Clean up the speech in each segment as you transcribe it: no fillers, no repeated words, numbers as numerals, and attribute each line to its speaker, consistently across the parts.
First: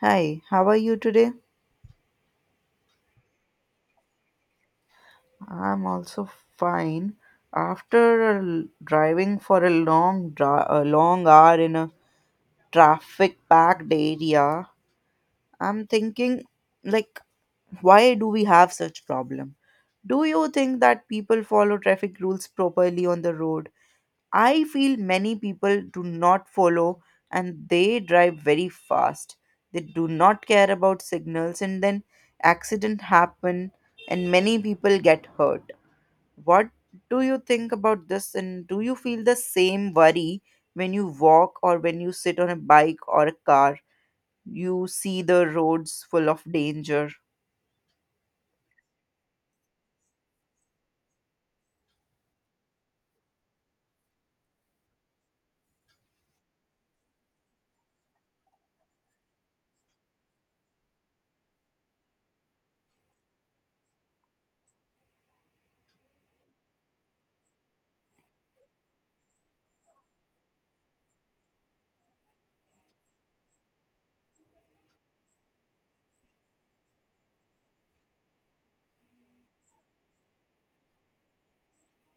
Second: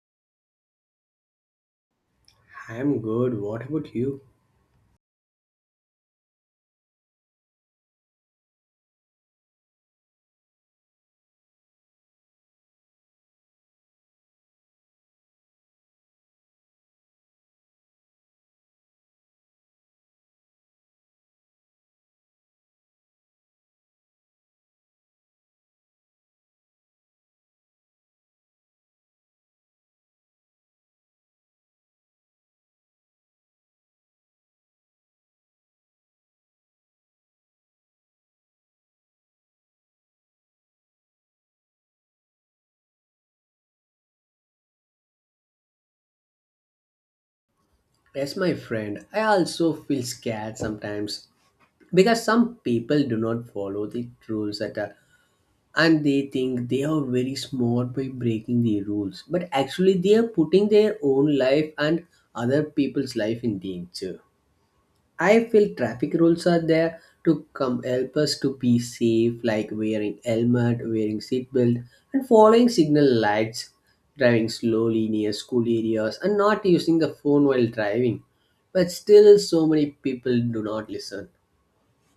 Speaker 1: Hi, how are you today?
Speaker 2: I'm good. What about you?
Speaker 1: I'm also fine. After driving for a a long hour in a traffic packed area, I'm thinking like why do we have such problem? Do you think that people follow traffic rules properly on the road? I feel many people do not follow and they drive very fast. They do not care about signals and then accident happen and many people get hurt. What do you think about this and do you feel the same worry when you walk or when you sit on a bike or a car? You see the roads full of danger.
Speaker 2: Yes, my friend. I also feel scared sometimes because some people do not follow the rules at all, and they think they are very smart by breaking the rules, but actually, they are putting their own life and other people's life in danger. I feel traffic rules are there to come help us to be safe, like wearing helmet, wearing seatbelt, and following signal lights, driving slowly near school areas, and not using the phone while driving. But still, so many people do not listen.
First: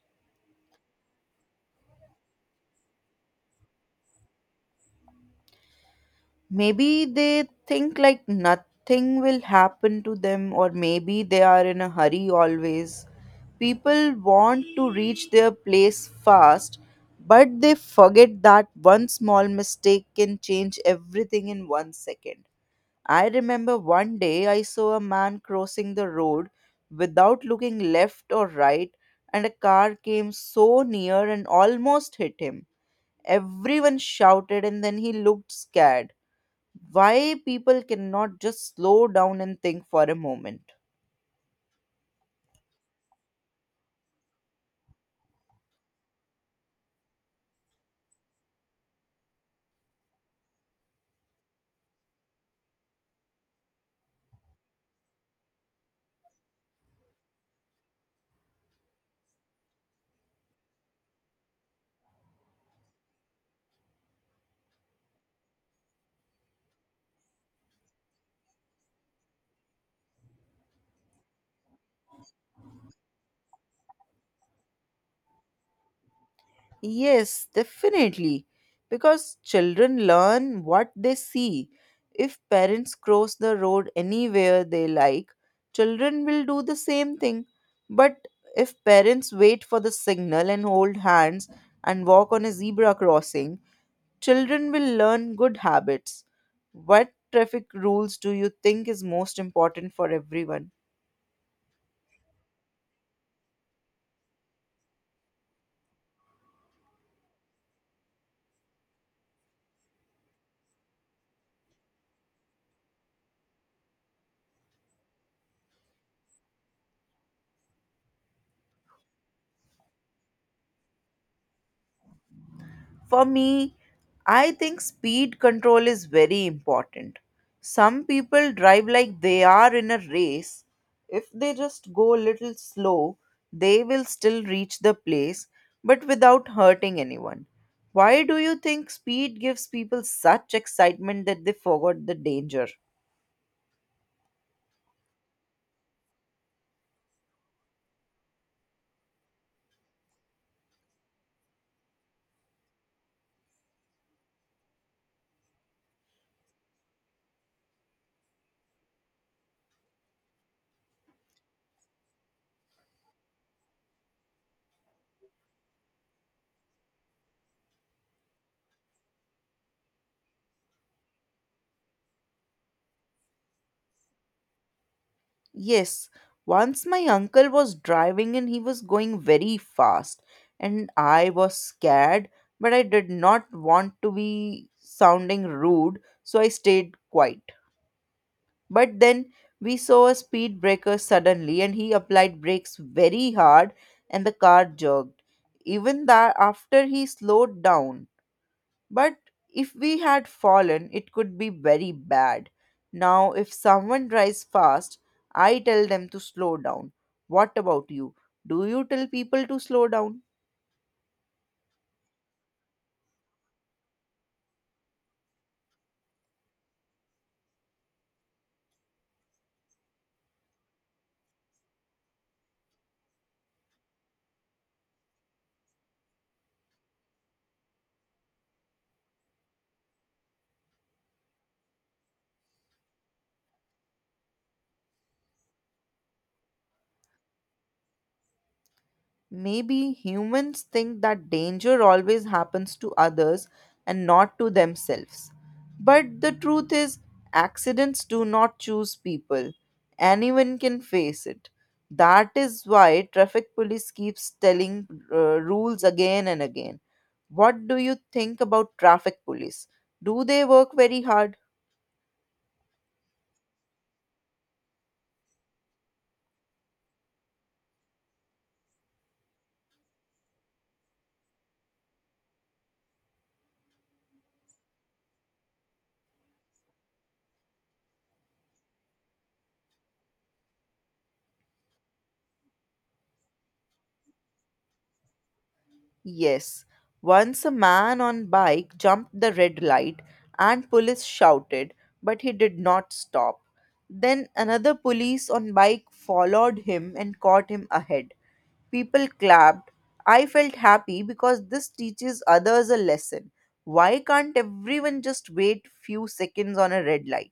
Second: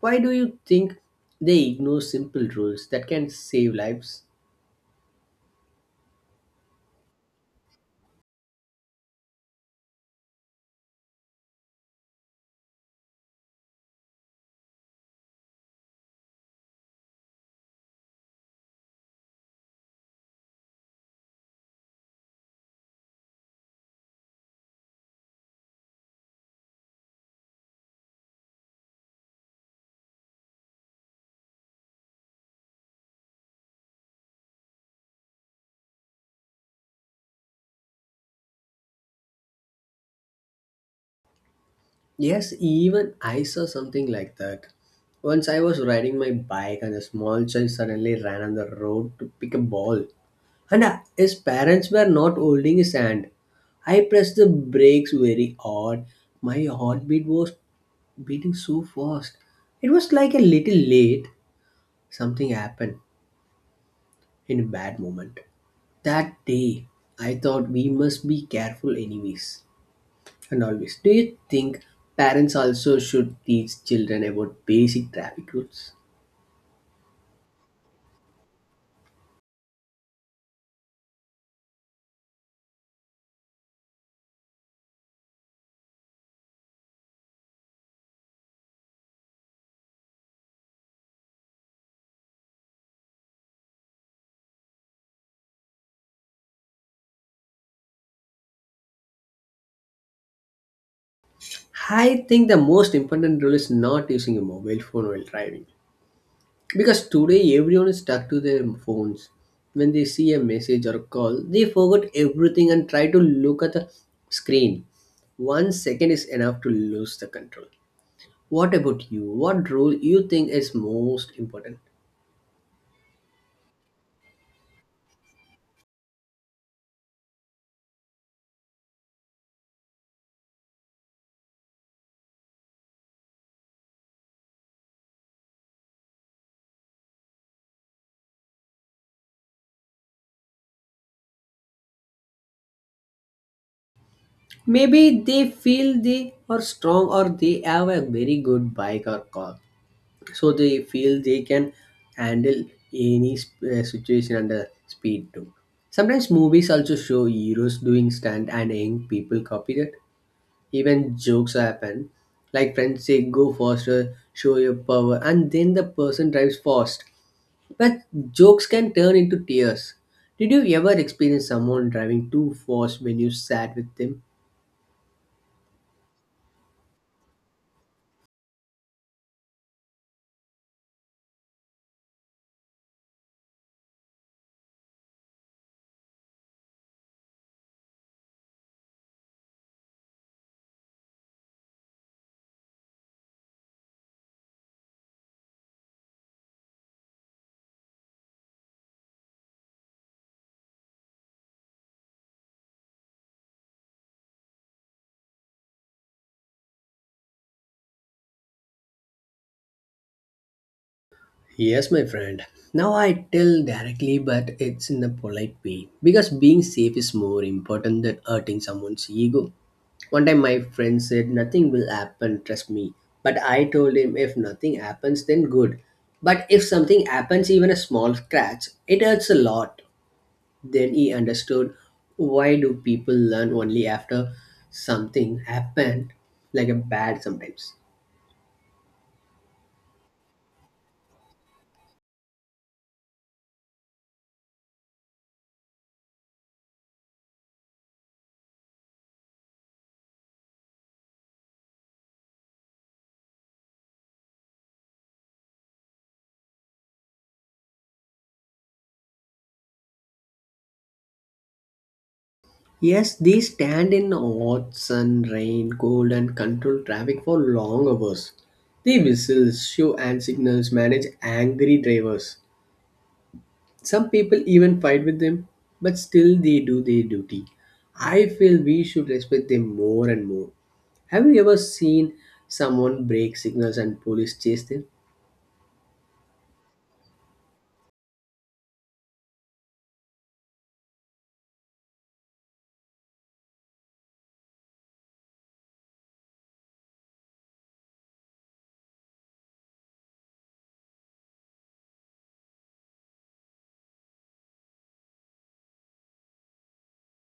Speaker 2: Why do you think they ignore simple rules that can save lives?
Speaker 1: Maybe they think like nothing will happen to them, or maybe they are in a hurry always. People want to reach their place fast, but they forget that one small mistake can change everything in one second. I remember one day I saw a man crossing the road without looking left or right, and a car came so near and almost hit him. Everyone shouted and then he looked scared. Why people cannot just slow down and think for a moment?
Speaker 2: Yes, even I saw something like that. Once I was riding my bike and a small child suddenly ran on the road to pick a ball. And his parents were not holding his hand. I pressed the brakes very hard. My heartbeat was beating so fast. It was like a little late. Something happened in a bad moment. That day, I thought we must be careful, anyways. And always. Do you think parents also should teach children about basic traffic rules?
Speaker 1: Yes, definitely. Because children learn what they see. If parents cross the road anywhere they like, children will do the same thing. But if parents wait for the signal and hold hands and walk on a zebra crossing, children will learn good habits. What traffic rules do you think is most important for everyone?
Speaker 2: I think the most important rule is not using a mobile phone while driving. Because today everyone is stuck to their phones. When they see a message or a call, they forget everything and try to look at the screen. One second is enough to lose the control. What about you? What role you think is most important?
Speaker 1: For me, I think speed control is very important. Some people drive like they are in a race. If they just go a little slow, they will still reach the place but without hurting anyone. Why do you think speed gives people such excitement that they forgot the danger?
Speaker 2: Maybe they feel they are strong or they have a very good bike or car. So they feel they can handle any situation under speed too. Sometimes movies also show heroes doing stunt and young people copy that. Even jokes happen, like friends say go faster, show your power, and then the person drives fast, but jokes can turn into tears. Did you ever experience someone driving too fast when you sat with them?
Speaker 1: Yes, once my uncle was driving and he was going very fast, and I was scared, but I did not want to be sounding rude, so I stayed quiet. But then we saw a speed breaker suddenly, and he applied brakes very hard, and the car jerked. Even that, after he slowed down, but if we had fallen, it could be very bad. Now, if someone drives fast, I tell them to slow down. What about you? Do you tell people to slow down?
Speaker 2: Yes, my friend. Now I tell directly, but it's in a polite way. Because being safe is more important than hurting someone's ego. One time my friend said, "Nothing will happen, trust me." But I told him, "If nothing happens, then good. But if something happens, even a small scratch, it hurts a lot." Then he understood. Why do people learn only after something happened, like a bad sometimes?
Speaker 1: Maybe humans think that danger always happens to others and not to themselves. But the truth is, accidents do not choose people. Anyone can face it. That is why traffic police keeps telling rules again and again. What do you think about traffic police? Do they work very hard?
Speaker 2: Yes, they stand in hot sun, rain, cold, and control traffic for long hours. They whistle, show and signals, manage angry drivers. Some people even fight with them, but still they do their duty. I feel we should respect them more and more. Have you ever seen someone break signals and police chase them?
Speaker 1: Yes, once a man on bike jumped the red light and police shouted, but he did not stop. Then another police on bike followed him and caught him ahead. People clapped. I felt happy because this teaches others a lesson. Why can't everyone just wait few seconds on a red light?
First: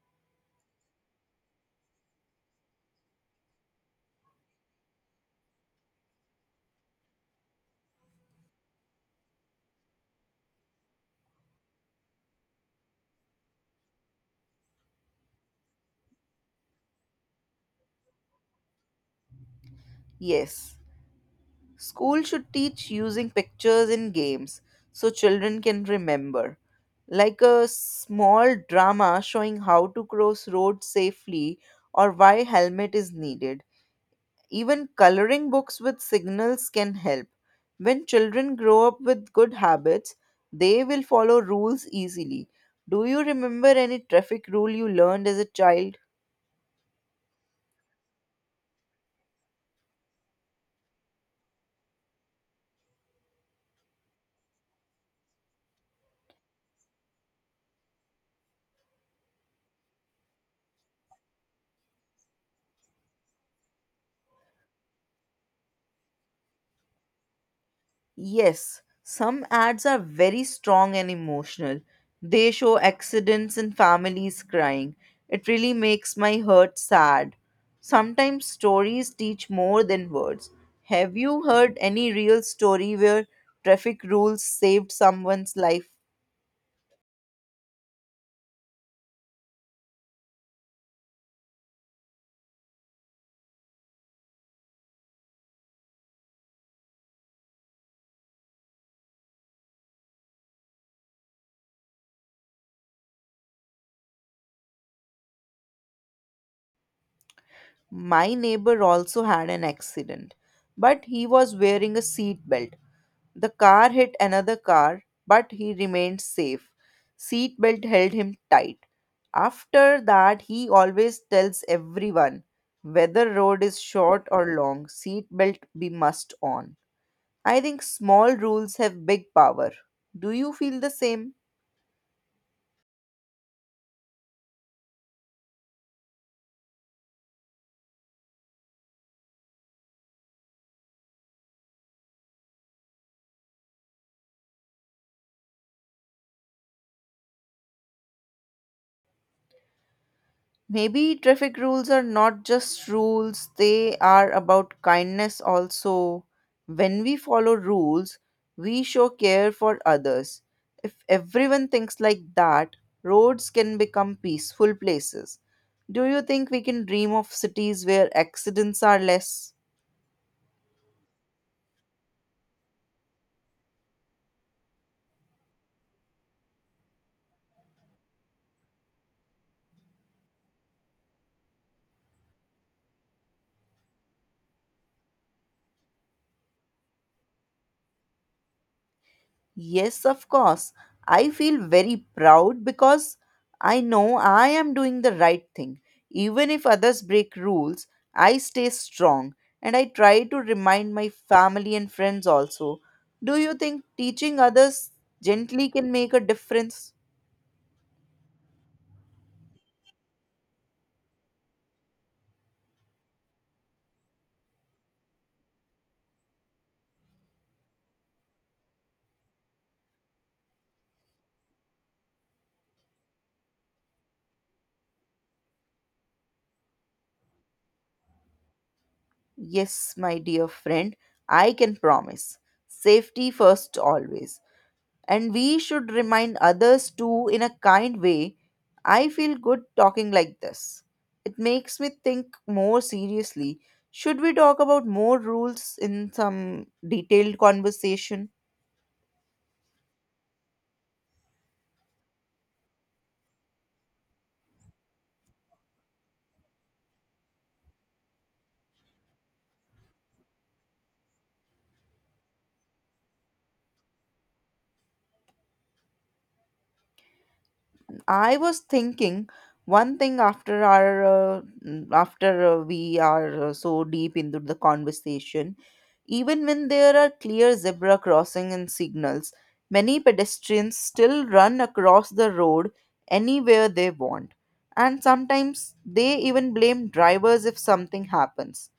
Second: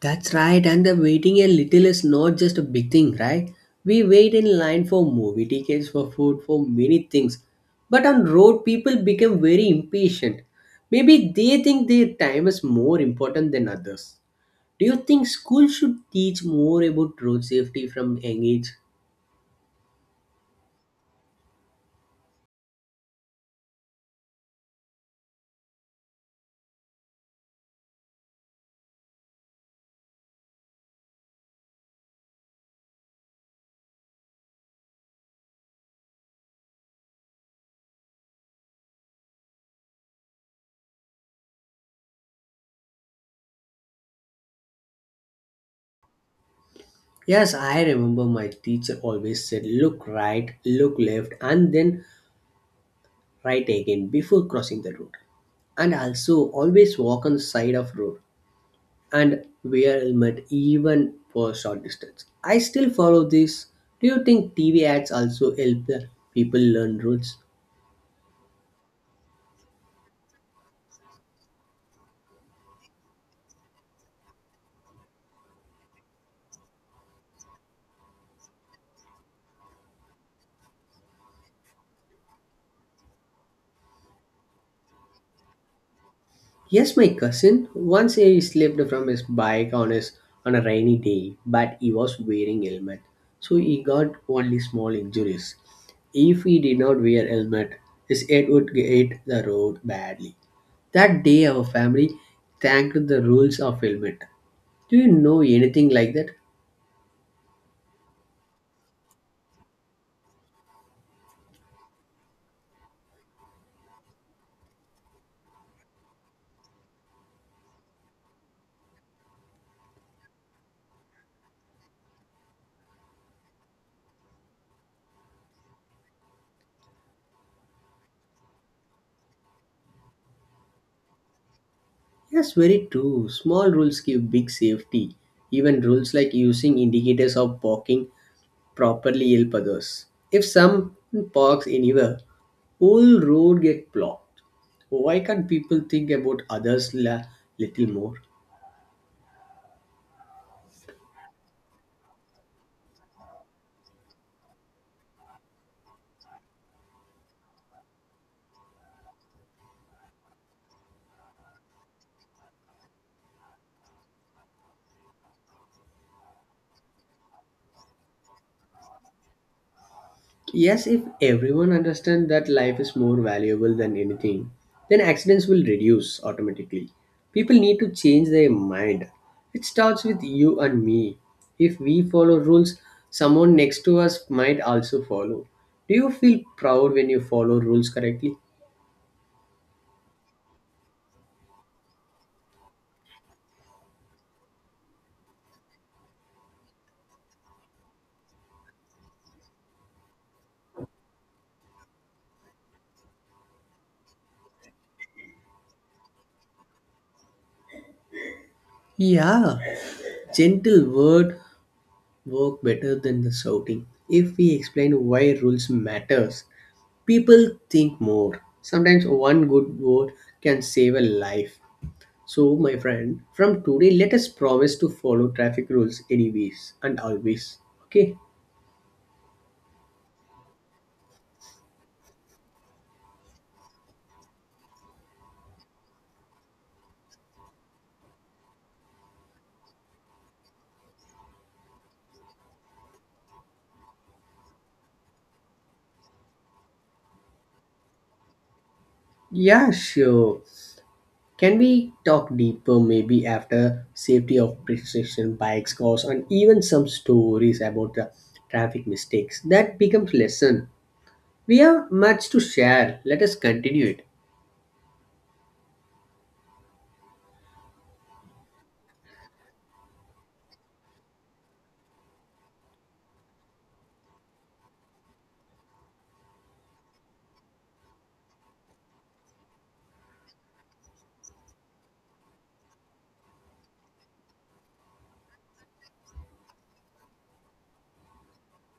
Speaker 2: That's right, and the waiting a little is not just a big thing, right? We wait in line for movie tickets, for food, for many things. But on road, people become very impatient. Maybe they think their time is more important than others. Do you think school should teach more about road safety from young age?
Speaker 1: Yes. School should teach using pictures in games so children can remember, like a small drama showing how to cross roads safely or why helmet is needed. Even coloring books with signals can help. When children grow up with good habits, they will follow rules easily. Do you remember any traffic rule you learned as a child?
Speaker 2: Yes, I remember my teacher always said, look right, look left, and then right again before crossing the road. And also always walk on the side of road and wear helmet even for short distance. I still follow this. Do you think TV ads also help the people learn routes?
Speaker 1: Yes, some ads are very strong and emotional. They show accidents and families crying. It really makes my heart sad. Sometimes stories teach more than words. Have you heard any real story where traffic rules saved someone's life?
Speaker 2: Yes, my cousin once he slipped from his bike on his on a rainy day, but he was wearing helmet, so he got only small injuries. If he did not wear helmet, his head would hit the road badly. That day, our family thanked the rules of helmet. Do you know anything like that?
Speaker 1: My neighbor also had an accident, but he was wearing a seat belt. The car hit another car, but he remained safe. Seatbelt held him tight. After that, he always tells everyone whether road is short or long, seatbelt be must on. I think small rules have big power. Do you feel the same?
Speaker 2: Yes, very true. Small rules give big safety. Even rules like using indicators of parking properly help others. If someone parks anywhere, whole road get blocked. Why can't people think about others little more?
Speaker 1: Maybe traffic rules are not just rules, they are about kindness also. When we follow rules, we show care for others. If everyone thinks like that, roads can become peaceful places. Do you think we can dream of cities where accidents are less?
Speaker 2: Yes, if everyone understands that life is more valuable than anything, then accidents will reduce automatically. People need to change their mind. It starts with you and me. If we follow rules, someone next to us might also follow. Do you feel proud when you follow rules correctly?
Speaker 1: Yes, of course. I feel very proud because I know I am doing the right thing. Even if others break rules, I stay strong and I try to remind my family and friends also. Do you think teaching others gently can make a difference?
Speaker 2: Yeah, gentle word work better than the shouting. If we explain why rules matters, people think more. Sometimes one good word can save a life. So, my friend, from today, let us promise to follow traffic rules anyways and always. Okay?
Speaker 1: Yes, my dear friend, I can promise. Safety first always, and we should remind others too in a kind way. I feel good talking like this. It makes me think more seriously. Should we talk about more rules in some detailed conversation?
Speaker 2: Yeah, sure. Can we talk deeper maybe after safety of precision bikes, cars, and even some stories about the traffic mistakes that becomes lesson. We have much to share. Let us continue it.
Speaker 1: I was thinking one thing after our mm, after we are so deep into the conversation, even when there are clear zebra crossing and signals, many pedestrians still run across the road anywhere they want, and sometimes they even blame drivers if something happens.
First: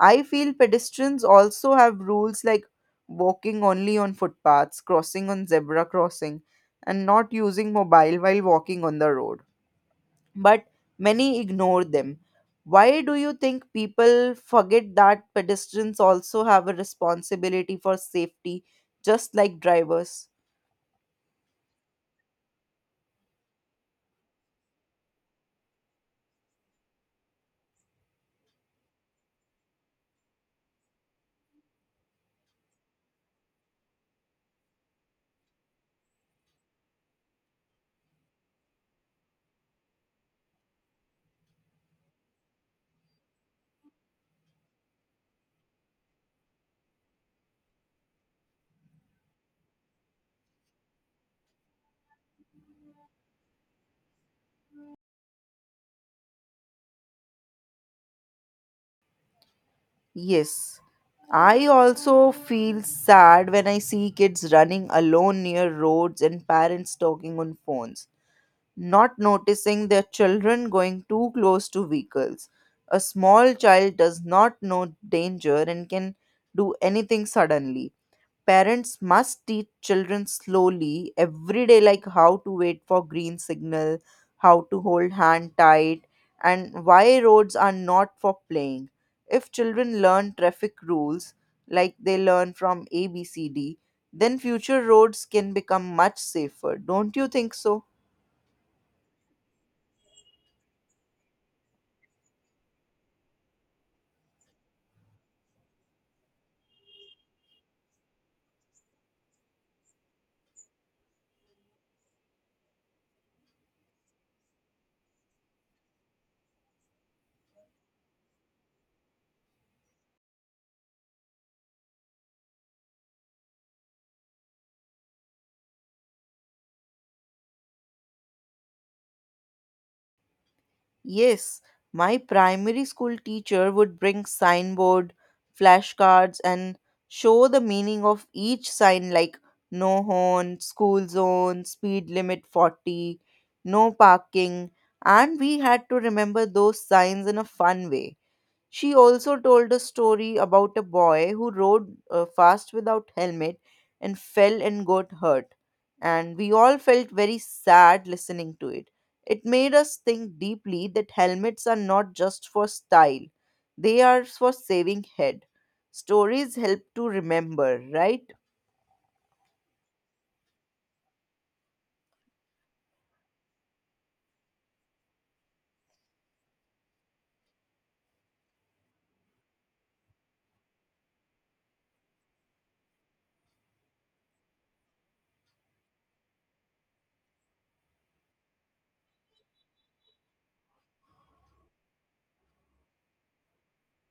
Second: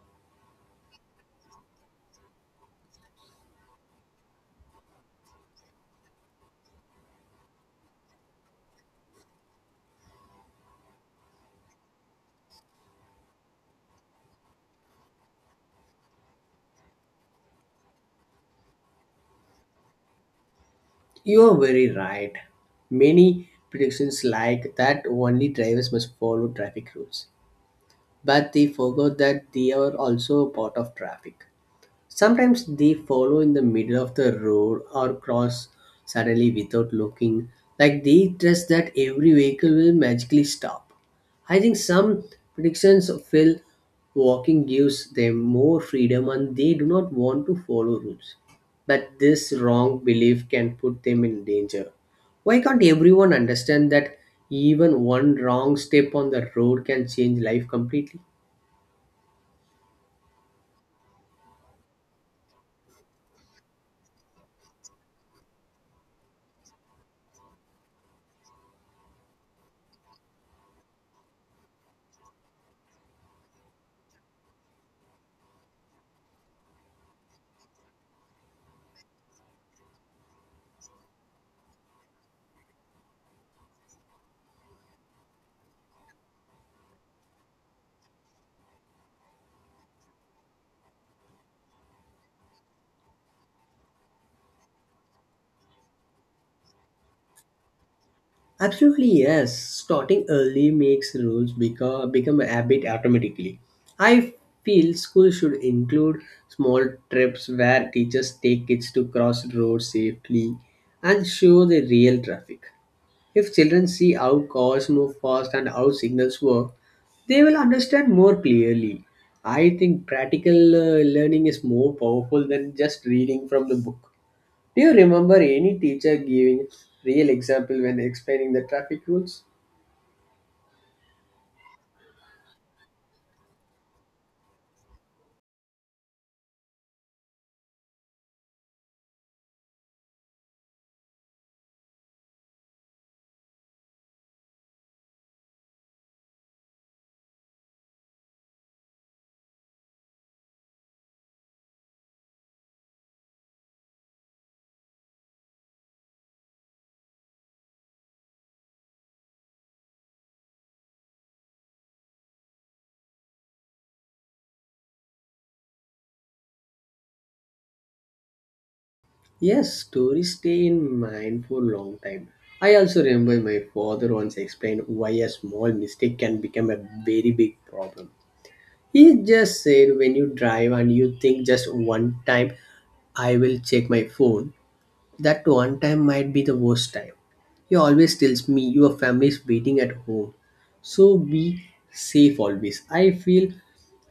Speaker 1: I feel pedestrians also have rules like walking only on footpaths, crossing on zebra crossing, and not using mobile while walking on the road. But many ignore them. Why do you think people forget that pedestrians also have a responsibility for safety, just like drivers?
Speaker 2: You are very right. Many predictions like that only drivers must follow traffic rules, but they forgot that they are also a part of traffic. Sometimes they follow in the middle of the road or cross suddenly without looking, like they trust that every vehicle will magically stop. I think some predictions feel walking gives them more freedom and they do not want to follow rules. But this wrong belief can put them in danger. Why can't everyone understand that even one wrong step on the road can change life completely?
Speaker 1: Yes. I also feel sad when I see kids running alone near roads and parents talking on phones, not noticing their children going too close to vehicles. A small child does not know danger and can do anything suddenly. Parents must teach children slowly every day, like how to wait for green signal, how to hold hand tight, and why roads are not for playing. If children learn traffic rules like they learn from ABCD, then future roads can become much safer. Don't you think so?
Speaker 2: Absolutely, yes. Starting early makes rules become a habit automatically. I feel school should include small trips where teachers take kids to cross roads safely and show the real traffic. If children see how cars move fast and how signals work, they will understand more clearly. I think practical learning is more powerful than just reading from the book. Do you remember any teacher giving real example when explaining the traffic rules?
Speaker 1: Yes, my primary school teacher would bring signboard, flashcards, and show the meaning of each sign like no horn, school zone, speed limit 40, no parking, and we had to remember those signs in a fun way. She also told a story about a boy who rode fast without helmet and fell and got hurt. And we all felt very sad listening to it. It made us think deeply that helmets are not just for style, they are for saving head. Stories help to remember, right?
Speaker 2: Yes, stories stay in mind for long time. I also remember my father once explained why a small mistake can become a very big problem. He just said when you drive and you think just one time, "I will check my phone," that one time might be the worst time. He always tells me your family is waiting at home. So be safe always. I feel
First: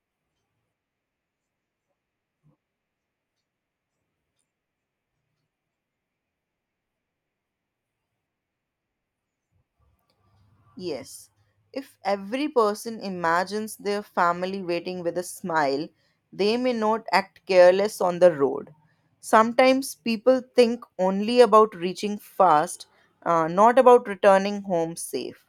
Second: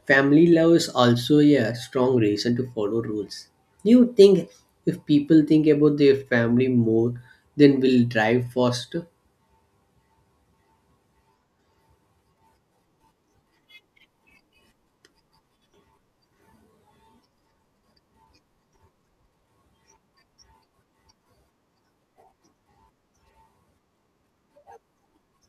Speaker 2: family love is also a strong reason to follow rules. You think if people think about their family more, then will drive faster?
Speaker 1: Yes, if every person imagines their family waiting with a smile, they may not act careless on the road. Sometimes people think only about reaching fast, not about returning home safe.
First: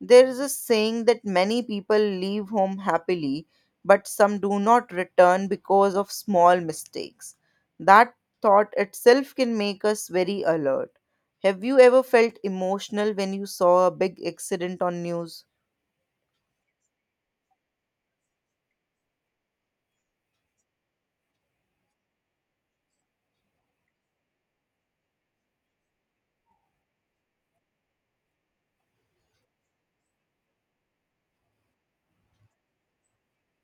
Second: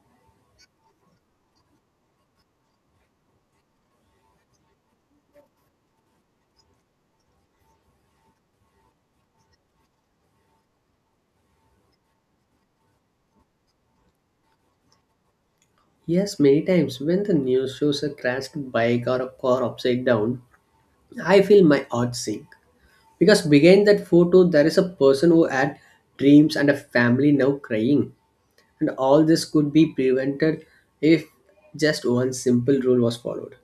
Speaker 1: There is a saying that many people leave home happily, but some do not return because of small mistakes. That thought itself can make us very alert. Have you ever felt emotional when you saw a big accident on news?
Speaker 2: Yes, many times when the news shows a crashed bike or a car upside down, I feel my heart sink. Because behind that photo, there is a person who had dreams and a family now crying. And all this could be prevented if just one simple rule was followed.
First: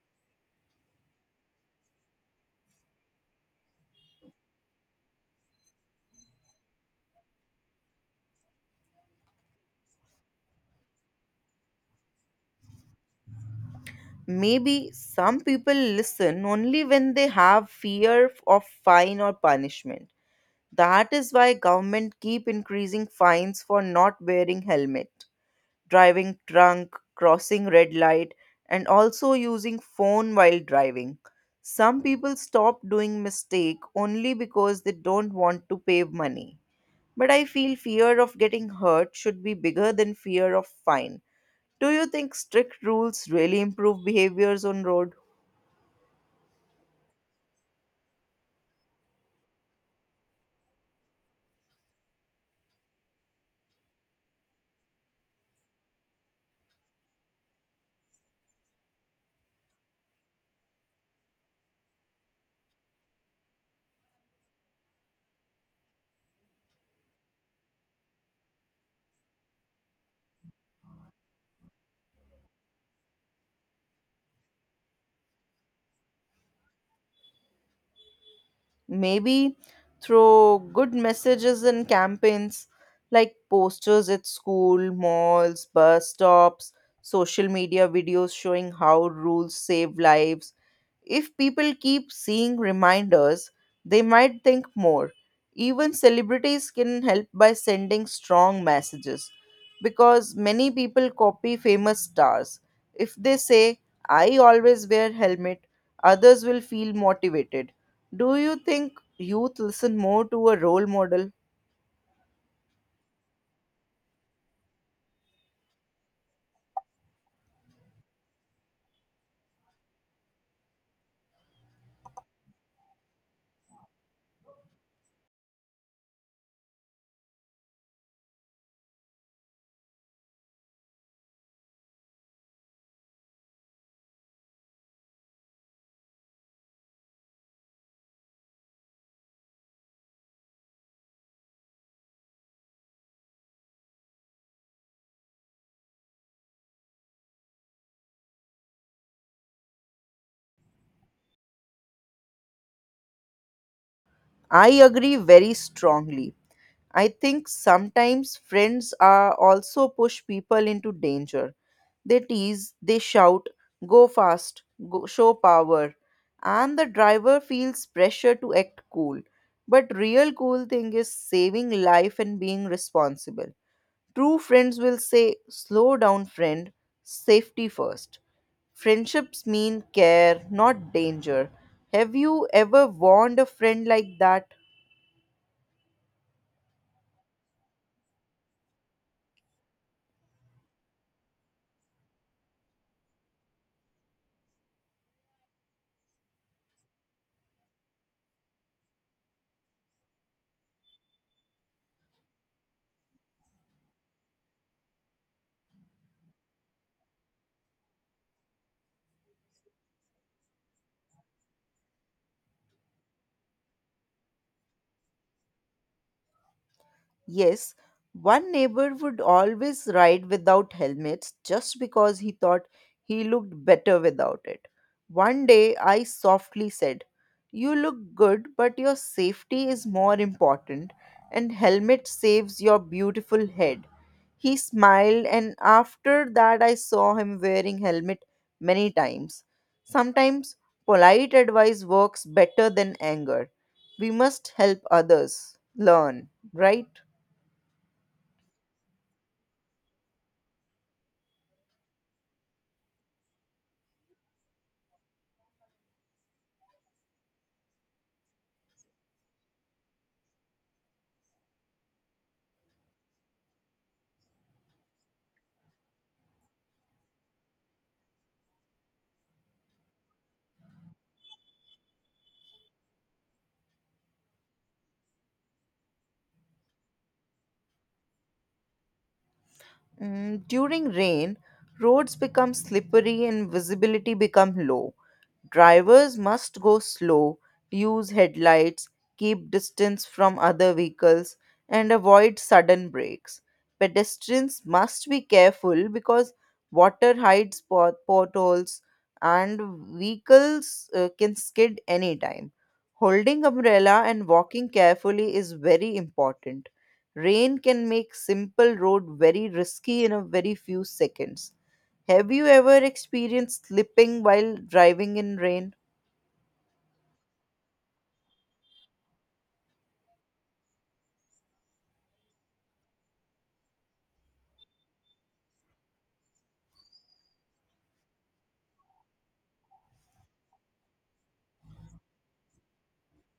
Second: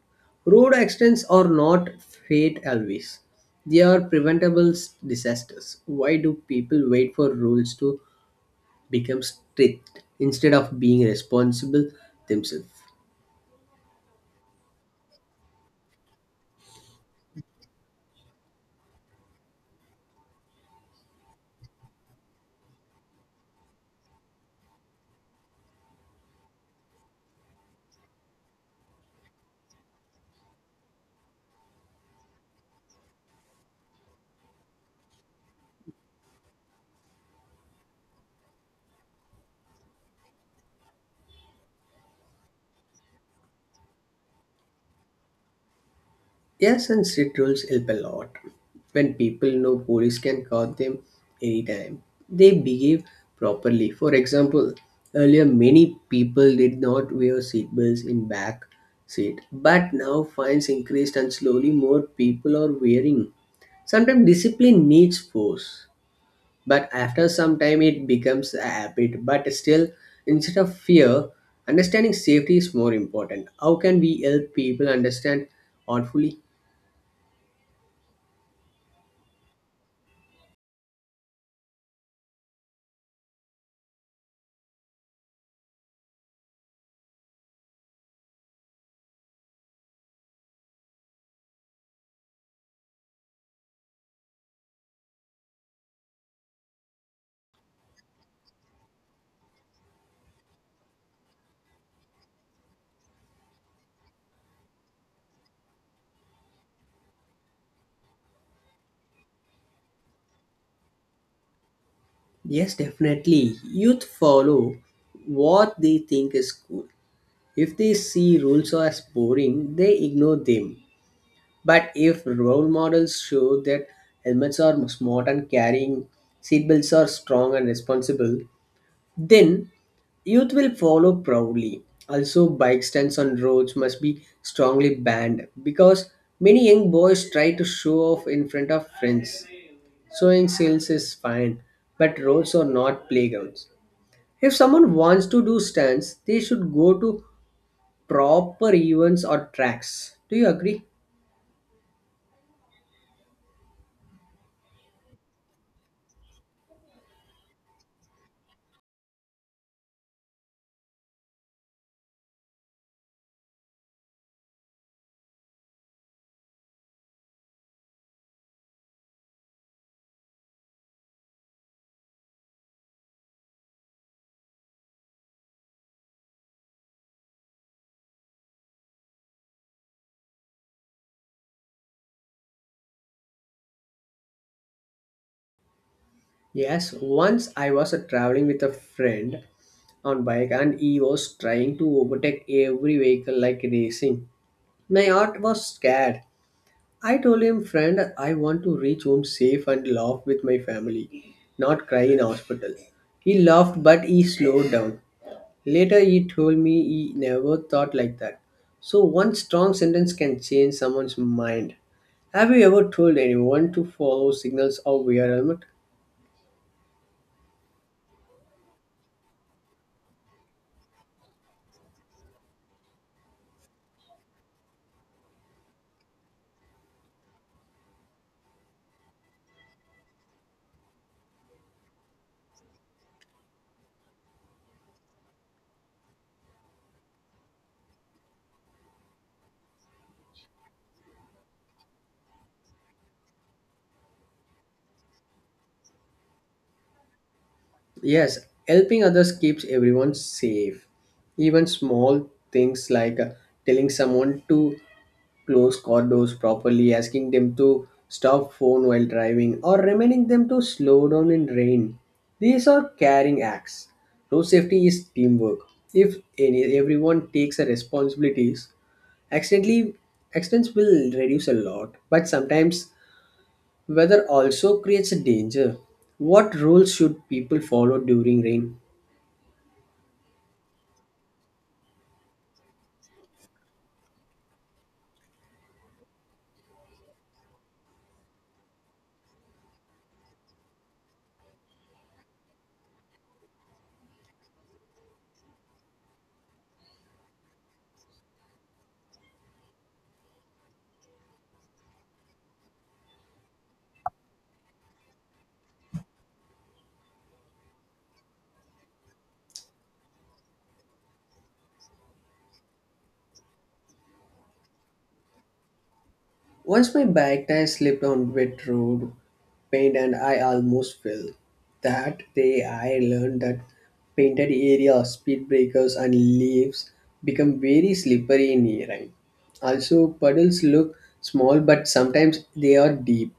Speaker 2: Road accidents are not fate always. They are preventable disasters. Why do people wait for rules to become strict instead of being responsible themselves?
Speaker 1: Maybe some people listen only when they have fear of fine or punishment. That is why government keep increasing fines for not wearing helmet, driving drunk, crossing red light, and also using phone while driving. Some people stop doing mistake only because they don't want to pay money. But I feel fear of getting hurt should be bigger than fear of fine. Do you think strict rules really improve behaviors on road?
Speaker 2: Yes, and street rules help a lot. When people know police can catch them anytime, they behave properly. For example, earlier many people did not wear seatbelts in back seat, but now fines increased and slowly more people are wearing. Sometimes discipline needs force, but after some time it becomes a habit. But still, instead of fear, understanding safety is more important. How can we help people understand thoughtfully?
Speaker 1: Maybe through good messages and campaigns like posters at school, malls, bus stops, social media videos showing how rules save lives. If people keep seeing reminders, they might think more. Even celebrities can help by sending strong messages because many people copy famous stars. If they say, I always wear helmet, others will feel motivated. Do you think youth listen more to a role model?
Speaker 2: Yes, definitely. Youth follow what they think is cool. If they see rules as boring, they ignore them. But if role models show that helmets are smart and carrying, seatbelts are strong and responsible, then youth will follow proudly. Also, bike stands on roads must be strongly banned because many young boys try to show off in front of friends. Showing sales is fine, but roads are not playgrounds. If someone wants to do stunts, they should go to proper events or tracks. Do you agree?
Speaker 1: I agree very strongly. I think sometimes friends are also push people into danger. They tease, they shout, go fast, go, show power, and the driver feels pressure to act cool. But real cool thing is saving life and being responsible. True friends will say, slow down, friend, safety first. Friendships mean care, not danger. Have you ever warned a friend like that?
Speaker 2: Yes, once I was traveling with a friend on bike and he was trying to overtake every vehicle like racing. My heart was scared. I told him, "Friend, I want to reach home safe and laugh with my family, not cry in hospital." He laughed but he slowed down. Later, he told me he never thought like that. So, one strong sentence can change someone's mind. Have you ever told anyone to follow signals or wear helmet?
Speaker 1: Yes, one neighbor would always ride without helmets just because he thought he looked better without it. One day I softly said, You look good, but your safety is more important, and helmet saves your beautiful head. He smiled, and after that, I saw him wearing helmet many times. Sometimes polite advice works better than anger. We must help others learn, right?
Speaker 2: Yes, helping others keeps everyone safe. Even small things like telling someone to close car doors properly, asking them to stop phone while driving, or reminding them to slow down in rain. These are caring acts. Road safety is teamwork. If any, everyone takes the responsibilities, accidentally accidents will reduce a lot. But sometimes weather also creates a danger. What rules should people follow during rain?
Speaker 1: Mm, during rain, roads become slippery and visibility become low. Drivers must go slow, use headlights, keep distance from other vehicles, and avoid sudden brakes. Pedestrians must be careful because water hides potholes and vehicles can skid anytime. Holding umbrella and walking carefully is very important. Rain can make simple road very risky in a very few seconds. Have you ever experienced slipping while driving in rain?
Speaker 2: Once my bike tire slipped on wet road, paint and I almost fell. That day I learned that painted areas, speed breakers and leaves become very slippery in rain. Also puddles look small but sometimes they are deep.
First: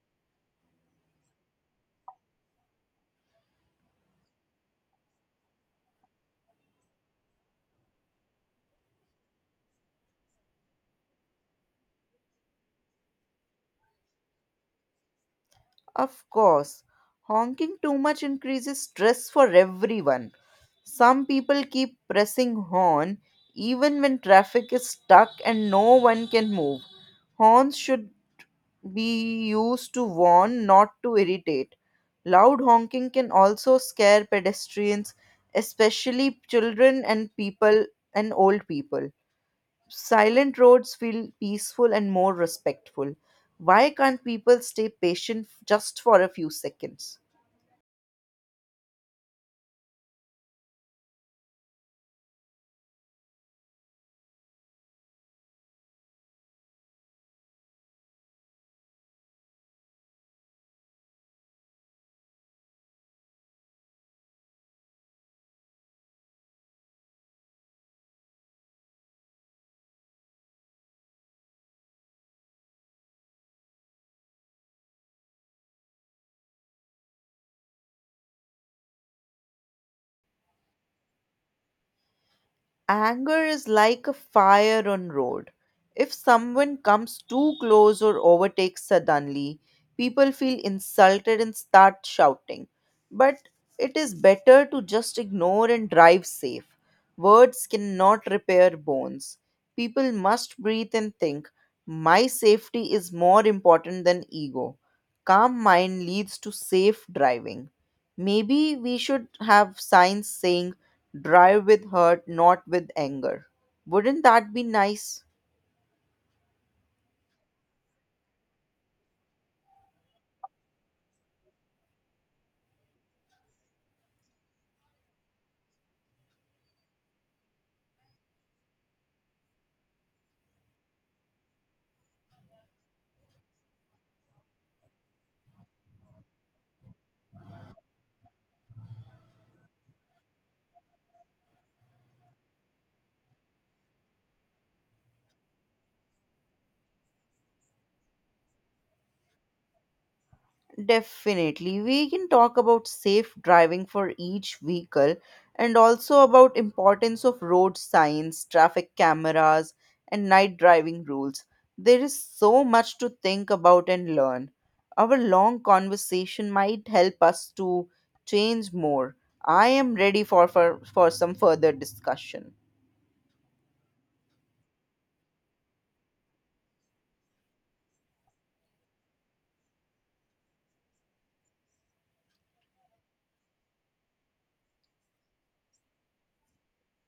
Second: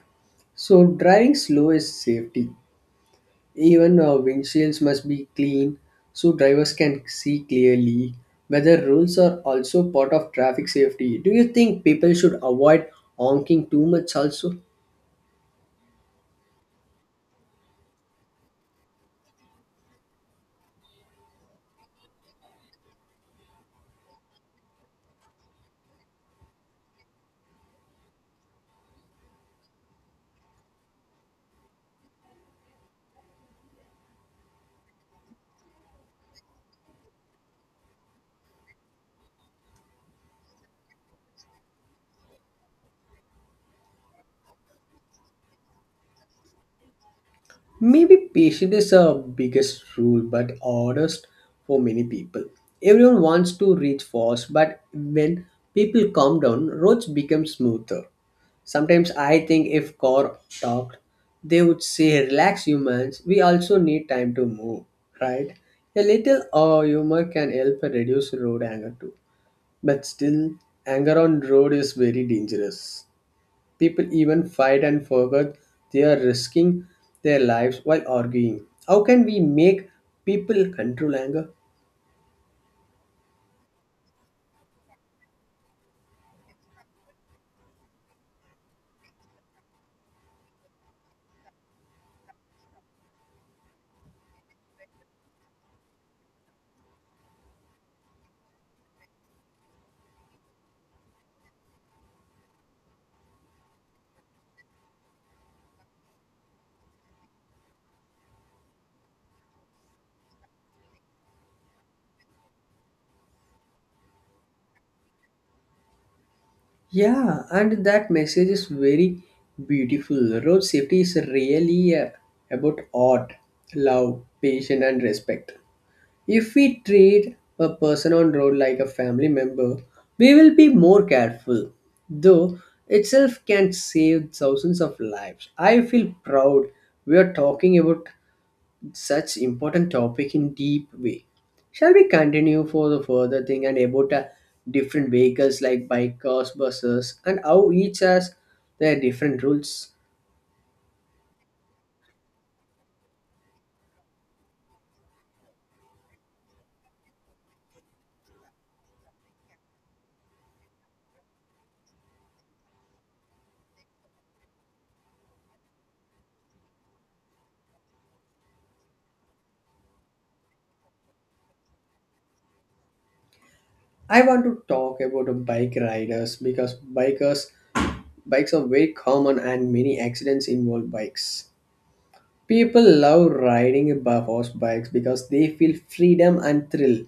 Speaker 2: So driving slow is safety. Even windshields must be clean so drivers can see clearly. Weather rules are also part of traffic safety. Do you think people should avoid honking too much also?
Speaker 1: Of course. Honking too much increases stress for everyone. Some people keep pressing horn even when traffic is stuck and no one can move. Horns should be used to warn, not to irritate. Loud honking can also scare pedestrians, especially children and people and old people. Silent roads feel peaceful and more respectful. Why can't people stay patient just for a few seconds?
Speaker 2: Maybe patience is a biggest rule, but hardest for many people. Everyone wants to reach fast, but when people calm down, roads become smoother. Sometimes I think if car talked, they would say, "Relax, humans. We also need time to move, right?" A little humor can help reduce road anger too. But still, anger on road is very dangerous. People even fight and forget they are risking their lives while arguing. How can we make people control anger?
Speaker 1: Anger is like a fire on road. If someone comes too close or overtakes suddenly, people feel insulted and start shouting. But it is better to just ignore and drive safe. Words cannot repair bones. People must breathe and think, my safety is more important than ego. Calm mind leads to safe driving. Maybe we should have signs saying Drive with hurt, not with anger. Wouldn't that be nice?
Speaker 2: Yeah, and that message is very beautiful. Road safety is really about art, love, patience, and respect. If we treat a person on road like a family member, we will be more careful. Though itself can save thousands of lives. I feel proud we are talking about such important topic in deep way. Shall we continue for the further thing and about different vehicles like bike, cars, buses, and how each has their different rules?
Speaker 1: Definitely. We can talk about safe driving for each vehicle and also about importance of road signs, traffic cameras, and night driving rules. There is so much to think about and learn. Our long conversation might help us to change more. I am ready for some further discussion.
Speaker 2: I want to talk about bike riders because bikers bikes are very common and many accidents involve bikes. People love riding by horsebikes because they feel freedom and thrill.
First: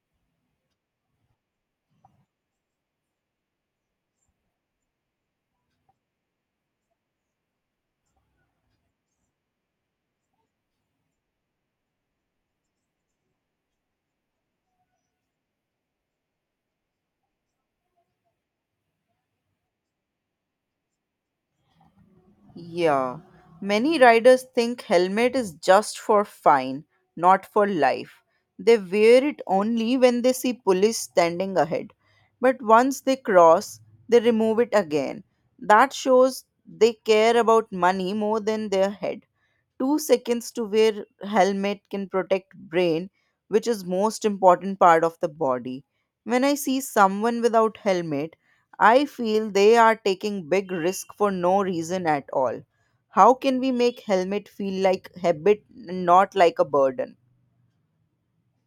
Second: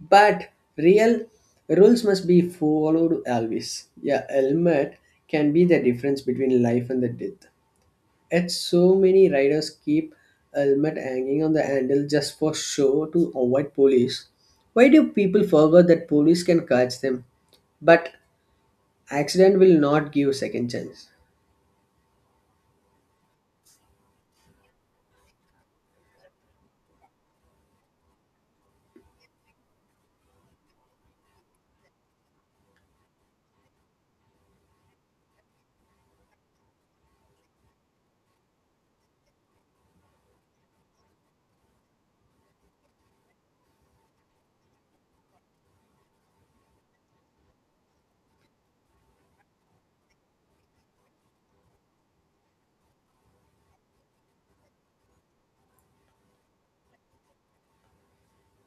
Speaker 2: But real rules must be followed always. Yeah, helmet can be the difference between life and the death. Yet so many riders keep helmet hanging on the handle just for show to avoid police. Why do people forget that police can catch them? But accident will not give second chance.
Speaker 1: Yeah, many riders think helmet is just for fine, not for life. They wear it only when they see police standing ahead. But once they cross, they remove it again. That shows they care about money more than their head. 2 seconds to wear helmet can protect brain, which is most important part of the body. When I see someone without helmet, I feel they are taking big risk for no reason at all. How can we make helmet feel like habit, not like a burden?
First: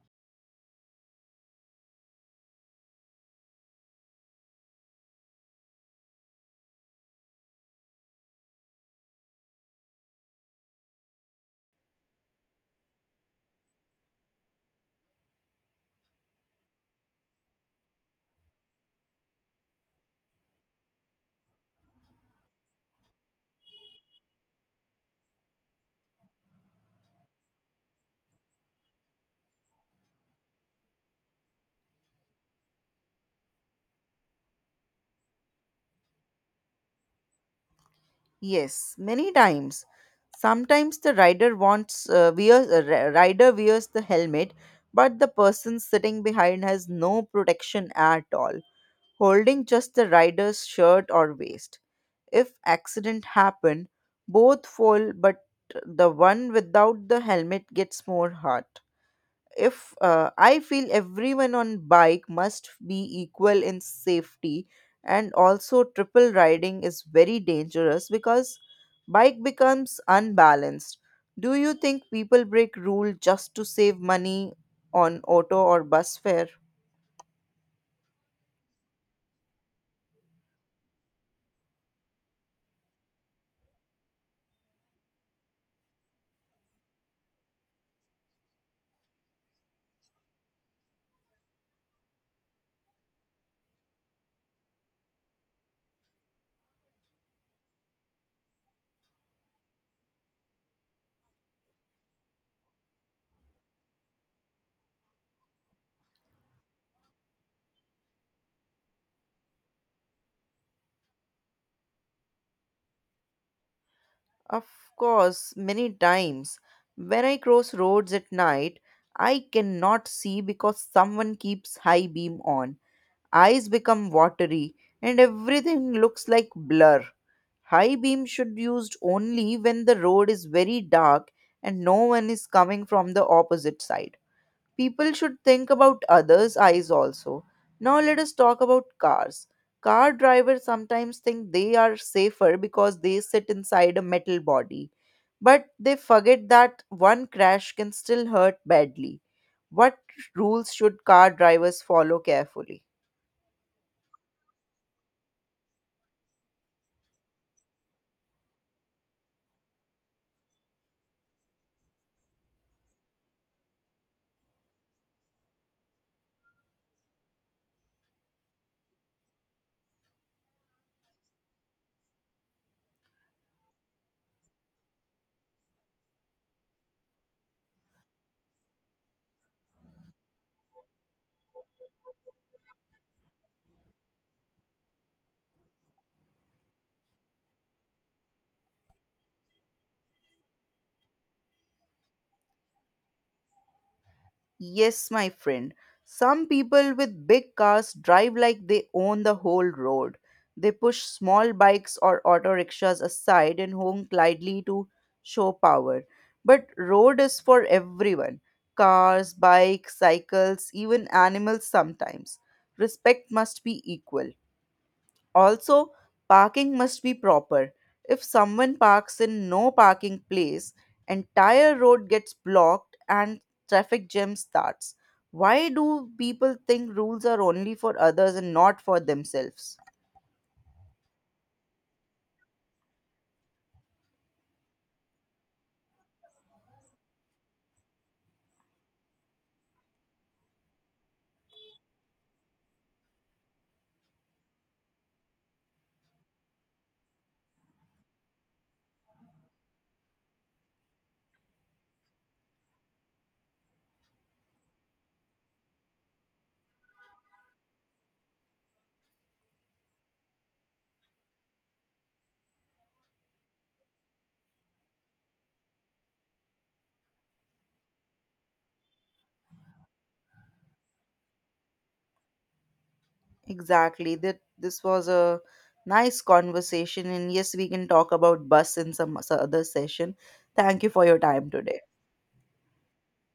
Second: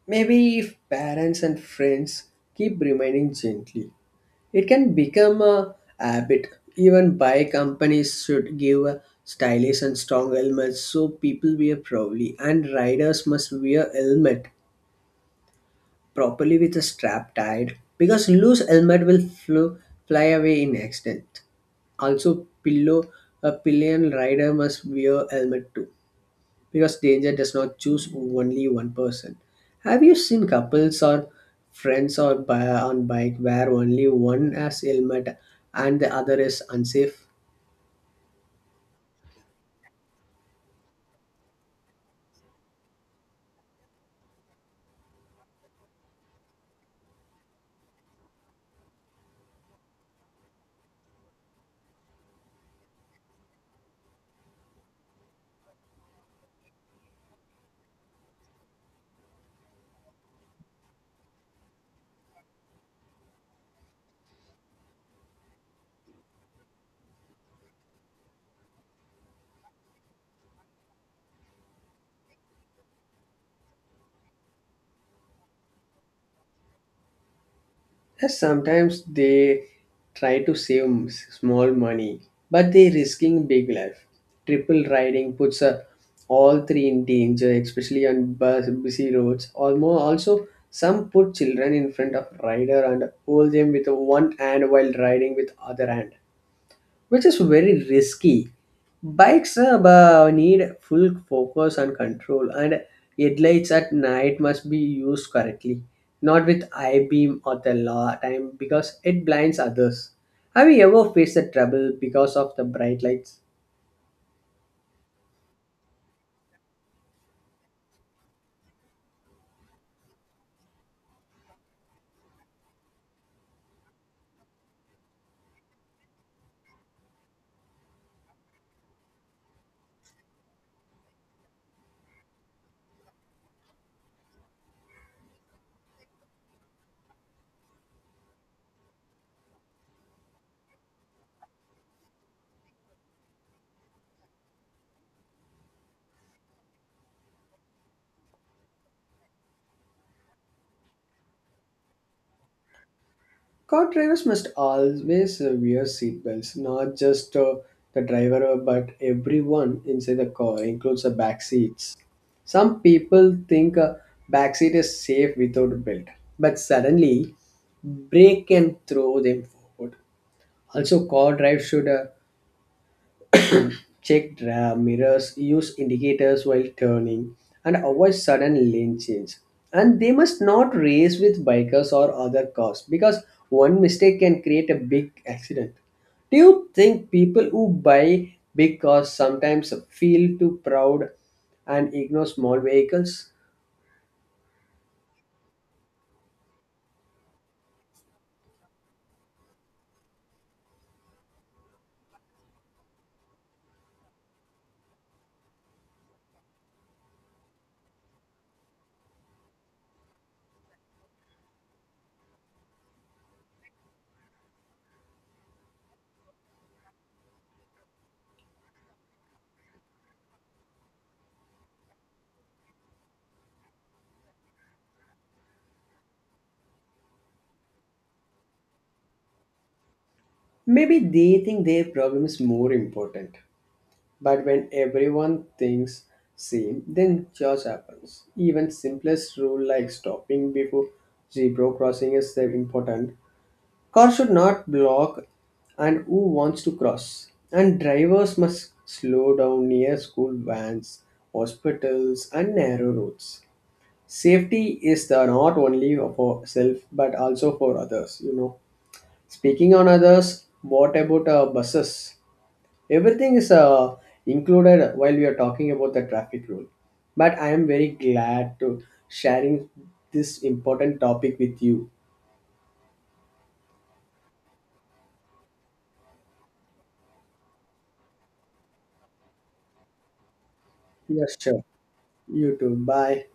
Speaker 2: Maybe if parents and friends keep reminding gently. It can become a habit. Even buy companies should give a stylish and strong helmets so people wear properly. And riders must wear helmet properly with a strap tied because loose fly away in accident. Also, pillow a pillion rider must wear helmet too because danger does not choose only one person. Have you seen couples or on bike where only one has helmet and the other is unsafe?
Speaker 1: Yes, many times. Sometimes the rider wears the helmet, but the person sitting behind has no protection at all, holding just the rider's shirt or waist. If accident happen, both fall, but the one without the helmet gets more hurt. If I feel everyone on bike must be equal in safety, and also triple riding is very dangerous because bike becomes unbalanced. Do you think people break rule just to save money on auto or bus fare?
Speaker 2: Yes, sometimes they try to save small money, but they risking big life. Triple riding puts all three in danger, especially on bus, busy roads. Almost also some put children in front of rider and hold them with one hand while riding with other hand. Which is very risky. Need full focus and control, and headlights at night must be used correctly, not with eye beam or the law time because it blinds others. Have you ever faced a trouble because of the bright lights?
Speaker 1: Of course, many times when I cross roads at night, I cannot see because someone keeps high beam on. Eyes become watery and everything looks like blur. High beam should used only when the road is very dark and no one is coming from the opposite side. People should think about others' eyes also. Now let us talk about cars. Car drivers sometimes think they are safer because they sit inside a metal body. But they forget that one crash can still hurt badly. What rules should car drivers follow carefully?
Speaker 2: Car drivers must always wear seat belts, not just the driver, but everyone inside the car, includes the back seats. Some people think a back seat is safe without a belt, but suddenly brake can throw them forward. Also, car drive should check RAM, mirrors, use indicators while turning, and avoid sudden lane change. And they must not race with bikers or other cars because one mistake can create a big accident. Do you think people who buy big cars sometimes feel too proud and ignore small vehicles?
Speaker 1: Yes, my friend. Some people with big cars drive like they own the whole road. They push small bikes or auto rickshaws aside and honk loudly to show power. But road is for everyone. Cars, bikes, cycles, even animals sometimes. Respect must be equal. Also, parking must be proper. If someone parks in no parking place, entire road gets blocked and traffic jam starts. Why do people think rules are only for others and not for themselves?
Speaker 2: Maybe they think their problem is more important. But when everyone thinks same, then chaos happens. Even simplest rule like stopping before zebra crossing is very important. Car should not block and who wants to cross. And drivers must slow down near school vans, hospitals and narrow roads. Safety is the not only for self but also for others, you know. Speaking on others, what about buses? Everything is included while we are talking about the traffic rule. But I am very glad to sharing this important topic with you.
Speaker 1: Exactly. That this was a nice conversation and yes, we can talk about bus in some other session. Thank you for your
Speaker 2: Yes,
Speaker 1: time
Speaker 2: sure.
Speaker 1: today.
Speaker 2: You too. Bye.